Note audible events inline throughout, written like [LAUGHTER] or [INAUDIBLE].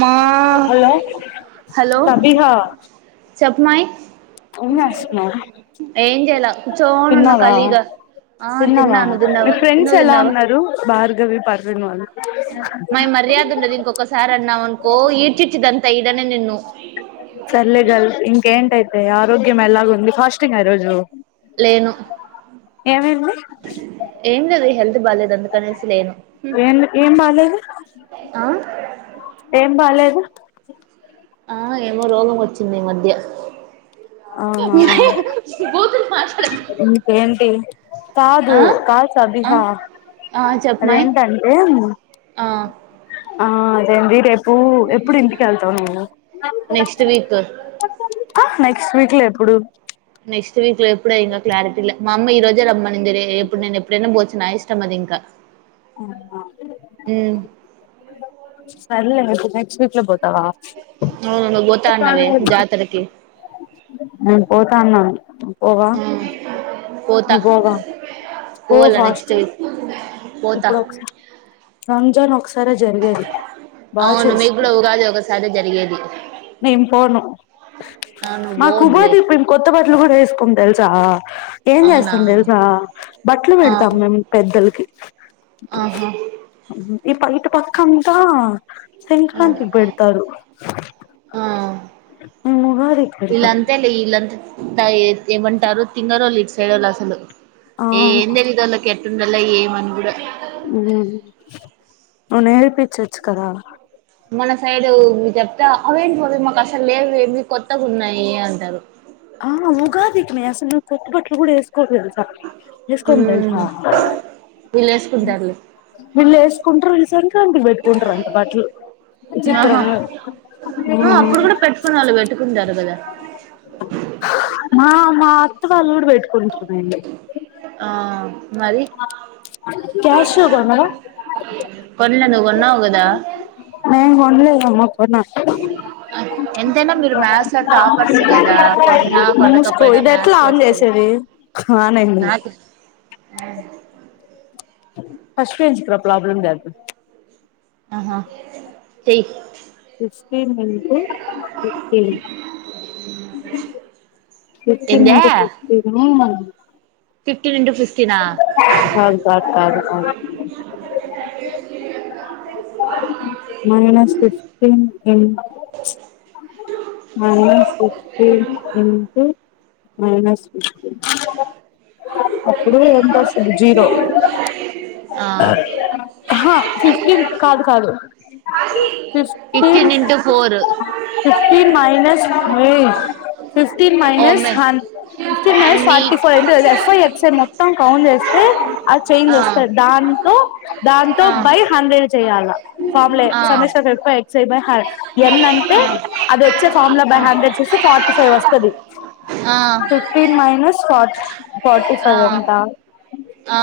మా hello hello Sabiha చెప్పమయ్ ఏం జేస్తునావ్ ఏం చేయాల కూచోడున్న కలీగ తిన్నావా మీ ఫ్రెండ్స్ ఎలా ఉన్నారు భార్గవి పర్ణ వాళ్ళు మై మర్యాద ఉండదు ఇంకొకసారి అన్నావ అనుకో ఈడ్చిచ్చదంతా ఇదనే నిన్ను సర్లే గల్ ఇంకేంటైతే ఆరోగ్యం ఎలాగ ఉంది ఫాస్టింగ్ యి రోజు లేను ఏమైంది ఏం లేదు హెల్త్ బాలేదు అందుకనేసి లేను ఏం ఏం బాలేదు ఆ ఏం బాలేదు ఆ ఏమో రోగం వచ్చింది ఈ మధ్య అవునా భూతులు మాట్లాడకు ఇంకేంటి కాదు ఆ కాల్ ఆ సబిహా ఆ చెప్పు మాయి అదేంటంటే ఆ ఆ ఆ అదేంది రేపు ఎప్పుడు ఇంటిక వెళ్తావు నువ్వు నెక్స్ట్ వీక్ నెక్స్ట్ వీక్ ల్ఎప్పుడు నెక్స్ట్ వీక్ లో ఎప్పుడ ఇంకా క్లారిటీ లే మా అమ్మ ఈ రోజే రమ్మనిే ఎప్పుడుే ఎప్పుడైనా పోచ్చు నా ఇష్టం అది ఇంకా అ హ్మ్ సరలే మతే నెక్స్ట్ వీక్ లో బంది వు గతాన్నావే జాతరకి పోతాన్నా పోవా హ్మ్ పోతా పోగ డూ పోవాల నెక్స్ట్ ఫాస్ట్ వీక్ పోతా ఇప్పుడు ఒకసారి రంజాన్ ఒకసారి జరిగేది బాగా చేసుకో కథ జరిగేది నేం పోను ఆ నువ్వు మాకు పోవద్దులే ఉగాది ఇప్పుడు మేము కొత్త బట్టలు కూడా వేసుకోము తెలుసా ఏం అవునా చేస్తాం తెలుసా బట్టలు ఆ పెడతాం మేము పెద్దలకి ఆహా పక్కంతా ఆ సంక్రాంతి పేడతారు ఆ మేము మోహరి కి పెడతాం వీళ్ళంతేలే వీళ్ళంతా ఏమంటారు తింగారళ ఇట్ సైడ అసలు ఏ అవును ఏందదల కే మళ్ళ ఏమి అన కూడ నువ్వు నేర్పించచ్చు కదా మన సైడ్ మీ చెప్తే అవేంటి పోవ మాకు అసలు లేదు ఏ కొత్తగా ఉన్నాయి అంటారు ఆహ ఉగాది కి మేము అసలు కొత్త బట్టలు కూడా వేసుకోం కొత్త బట్టలు ఎసుకొం తెలుసా హ్మ్ వీళ్ళు వేసుకుంటారులే వీళ్ళు వేసుకుంటరు ఈ సంక్రాంతికి పెట్టుకుంటారు అంట బట్టలు ఆహా విచిత్రంగా ఆ అప్పుడు మ్మ్ కూడా పెట్టుకునే వాళ్ళు పెట్టుకుంటారు కదా మా మా అత్తవాళ్ళ ఊరు పెట్టు ఆ మ క్యాషియో కొన్నావా కొన్నలే నువ్వు కొన్నావ్ కదా నేను కొన్లేదమ్మ కోన ఎంతైనా మీరు మ్యాథ్స్ లో టాపర్స్ కదా కొన్నా ముసుకో కొనకపోయినా ఇది ఎట్లా మ్యాథ్స్ ఆన్ చేసేది ఇది ఖాన్ అయింది ఆ ఫస్ట్ బెంచ్ కి రా ప్రాబ్లం లేదు ఆహా చెయ్ ఫస్న్ అంటె ఫస్ న్ ఫిఫ్టీ మైనెస్ ఏందే ఫిఫ్టీన్ని ఫిఫ్టీన్ ఇంటూ ఫిఫ్టీనా కాదు కాదు కాదు అంతగ వదువ minus fifteen in ten minus fifteen into minus అప్పుడు ఎంత వస్తది జీరో ఆ ఖ ఫిఫ్టీన్ కాదు కాదు fifteen into four city minus four fifty fifteen minus ఓమే హన్ ఫిఫ్టీన్ మైనెస్ అన్ని ఫార్టీ ఫోర్్ంట ఎఫ్ఐ ఎక్స్ మొత్తం కౌంట్ చేస్తే ఆ చేైంజ్ వస్తాయి దాంతో దాంతో ఆ బై హండ్రెడ్ చేయాల ఫమ్లే ఆ సమమిష వెప ఎక్సై బాయి హట్ ఎన్ అంటే అది వచ్చే ఫామ్ లో బై హండ్రెడ్ చూసి ఫార్టీ ఫైవ్ వస్తుంది ఆ ఆ ఫిఫటీన్ మైనస్ ఫట్ సదంటా ఆ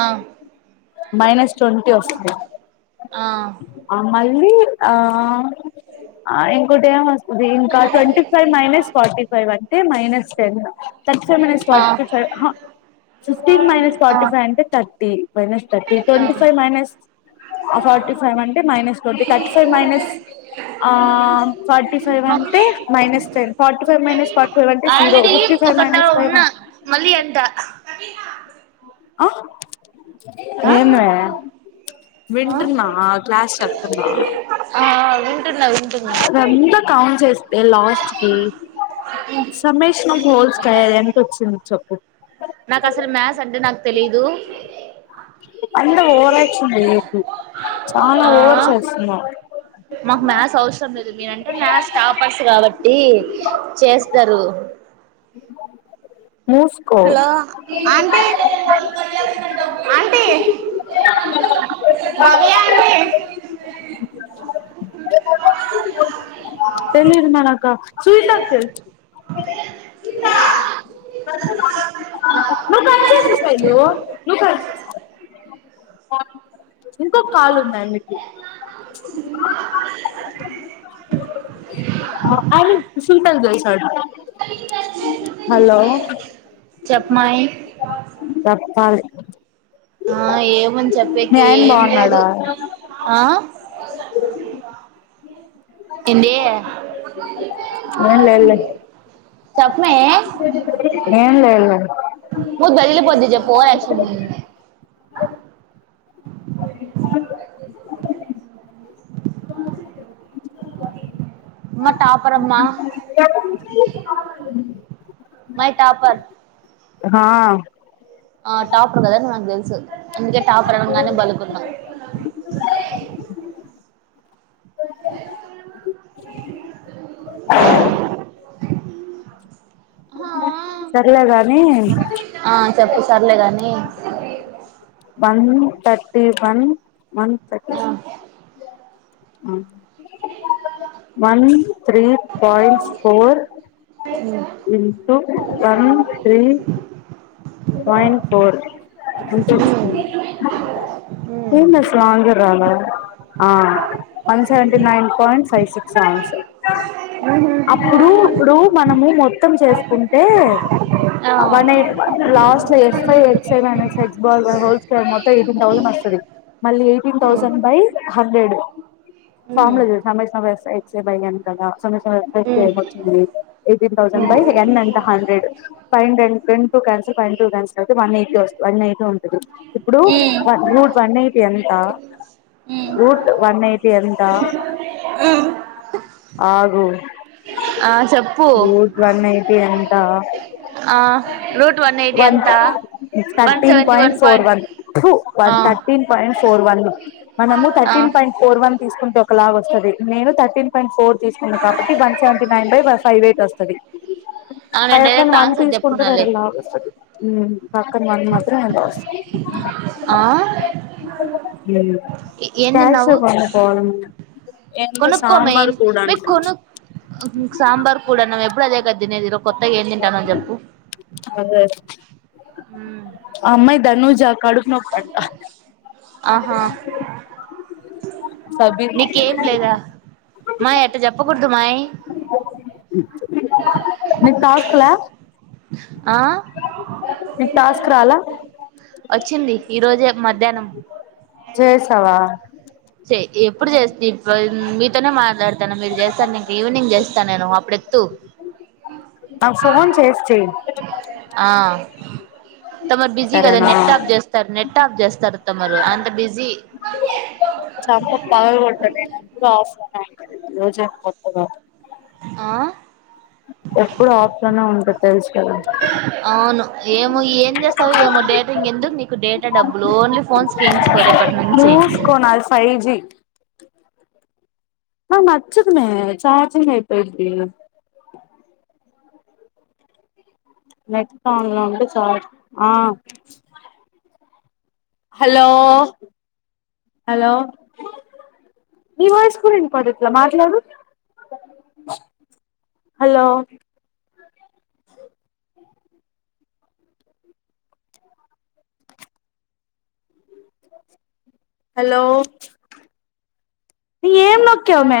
మైనస్ ట్వంటీ వస్తయి ఆ మళ్ళీ ఆ ఆ ఇంకోటి ఏమొ ఇది ఇంకా twenty five minus forty five అంటే minus ten thirty five minus forty five fifteen minus ఆ ఫార్టీ ఆ ఫైవ్ అంటే thirty minus thirty twenty five minus forty five అంటే minus forty thirty five minus ఆ ఫార్టీ ఫైవ్ అంటే ఆ minus ten forty five minus forty five అంటే zero fifty five minus five అంటే మళ్లీ ఎంత ఆ ఆ ఆ వింటున్నావా క్లాస్ చెబుతున్నావా ఆ వింటున్నా వింటున్నా రమ్యాక్క అన్ చేస్తే లాస్ట్ కి సమీష్ నువ్వు పోల్స్ చేయి ఎంత వచ్చింది చొప్పు నాకు అసలు మ్యాస్ అంటే నాకు తెలీదు అంతా ఓరచ్చన్ చేయకు చాలా ఆ ఓవర్ చేేస్తున్నవ్ మాకు మ్యాథ్స్ అవసరం లేదు మీరంటే మ్యాథ్స్ టాపర్స్ కాబట్టి చేస్తారు మూసుకో hello aunty aunty Vani aunty తెలిదు విన్నానక్క [UNINTELLIGIBLE] ఆ ఆ [INAUDIBLE] ఇంకొక కాల్ ఉంది ఆమెకి మొత్తానికి కూసుంటారు తెలుసా ఇడ హలో చెప్మాయి సెప్పాలి ఆ ఏమని చెప్పేకి ఏం లేదు బాగున్నాడా ఆ ఏందీ [INAUDIBLE] చెప్పమే ఏం లేదులే [UNINTELLIGIBLE] మళ్లీ ఫస్ట్ నుంచి చెప్పవా అమ్మా టాపరమ్మా మై టాపర్ గా ఆ టాపర్ కదాని నాకు తెలుసు అందుకే టాపర్ అనంగానే పలుకున్నాం సరే గాని ఆ చెప్పు సర్లేగాని వన్ థర్టీ వన్ వన్ ఆ, thirties one three point four into one three point four um, um, um, ఏం నాకు స్లాంగే రాలే ఆ one seventy nine point five, six [UNINTELLIGIBLE] అప్పుడు ఇప్పుడు మనము మొత్తం చేసుకుంటే ఆ, వన్ లాస్ట్ లో ఎఫ్ఐ ఎస్ సవన్ ఎక్స్ బాల్ హోల్స్కర్ మొత్తం ఇదింటాళ మస్తుది మళ్ళీ eighteen um, thousand by hundred um, form um, లో చూ సమేశ వ్యవసా ఎక్స్ బయను కదా ఉమ్, అింది ఎయిటీన్ ౌసండ్ బై ఎన్ అంట హండ్రెడ్ ఫైవ్ హండ అండ్ట్ పండి అయితే వన్ ఎయిట్ వన్ ఎయిట్ ఉంటది ఇప్పుడుూ ఉమ్, వన్ ఎయిట్ ఎంత ఉమ్, ఊట్ వన్ ఎయిటీ ఎంత ఉమ్. ఆగు ఆ చెప్పు రూట్ వన్ ఎయిటీ ఎంత ఆ రో వన్ ఎయిటీ అంత thirteen point four one two one thirteen point four one మనము ర్టీన్ పాయింట్ ఫోర్ వన్ తీసుకుంటే ఒక అలాగ వస్తుది నేను థర్టీన్ పాయింట్ ఫోర్ తీసుకున్నా కాబట్టి one seventy nine by five eight వస్తుది అవునండి బయక్క డైరెక్ట్ వంద ఆన్సర్ తీసుకుంటే చెప్పున్నాలే వెరాల ఉ పక్కన మంద మాత్ర నస్త ఆ ఏం కష కొ పోాల కొనుకోమయిన్ మీ కొను సాంబార్ కూడాన్నావ్ ఎప్పుడు అదే క తినేదిరో కొత్తగా ఏం తింటాను అని చెప్పు అదే అమ్మాయి ధనుజా ఆహా సబీర్ నీకేం లేదా మాయ అంత జప్ప కొడుదు మాయ్ మీ కాస్లా ఆ మీ టాస్క్ రాాలా వచ్చింది ఈ రోజే మధ్యాహ్నం చేసావా ఎప్పుడు చేస్తా మీతోనే మాట్లాడతాను మీరు చేస్తాను ఇంక ఈవినింగ్ చేస్తాను నేను అప్పుడుెతు నాకు ఫోన్ చేసి చెయ్ ఆ తమరు బిజీ కదా సరేనా నెట్ ఆఫ్ చేస్తారు నెట్ ఆఫ్ చేస్తారు తమరు అంత బిజీ చప ప కొంటంఫ రోజ కొత్త ఆ ఎప్పుడు ఆప్షనే ఉంటుది తెలుసు కద అవును ఏమో ఏం చేస్తావు ఏమో డేట ఇంక ఎందుకు నకుడట డబలు ఓన్లీ ఫోన్స్ స్కీమ్స్ కోరేప్పటి నుంచి మూసుకో నాది ఫైవ్ జి ఆ నచ్చుకునేే చార్జింగ్ అయిపోయింది నెట్ సాంగ్ లో ఉంట చార్ ఆ హలో హలో ఈ వయస్కు ఇం పదట్లా మాట్లాడు హలో హలో న ఏం న క మ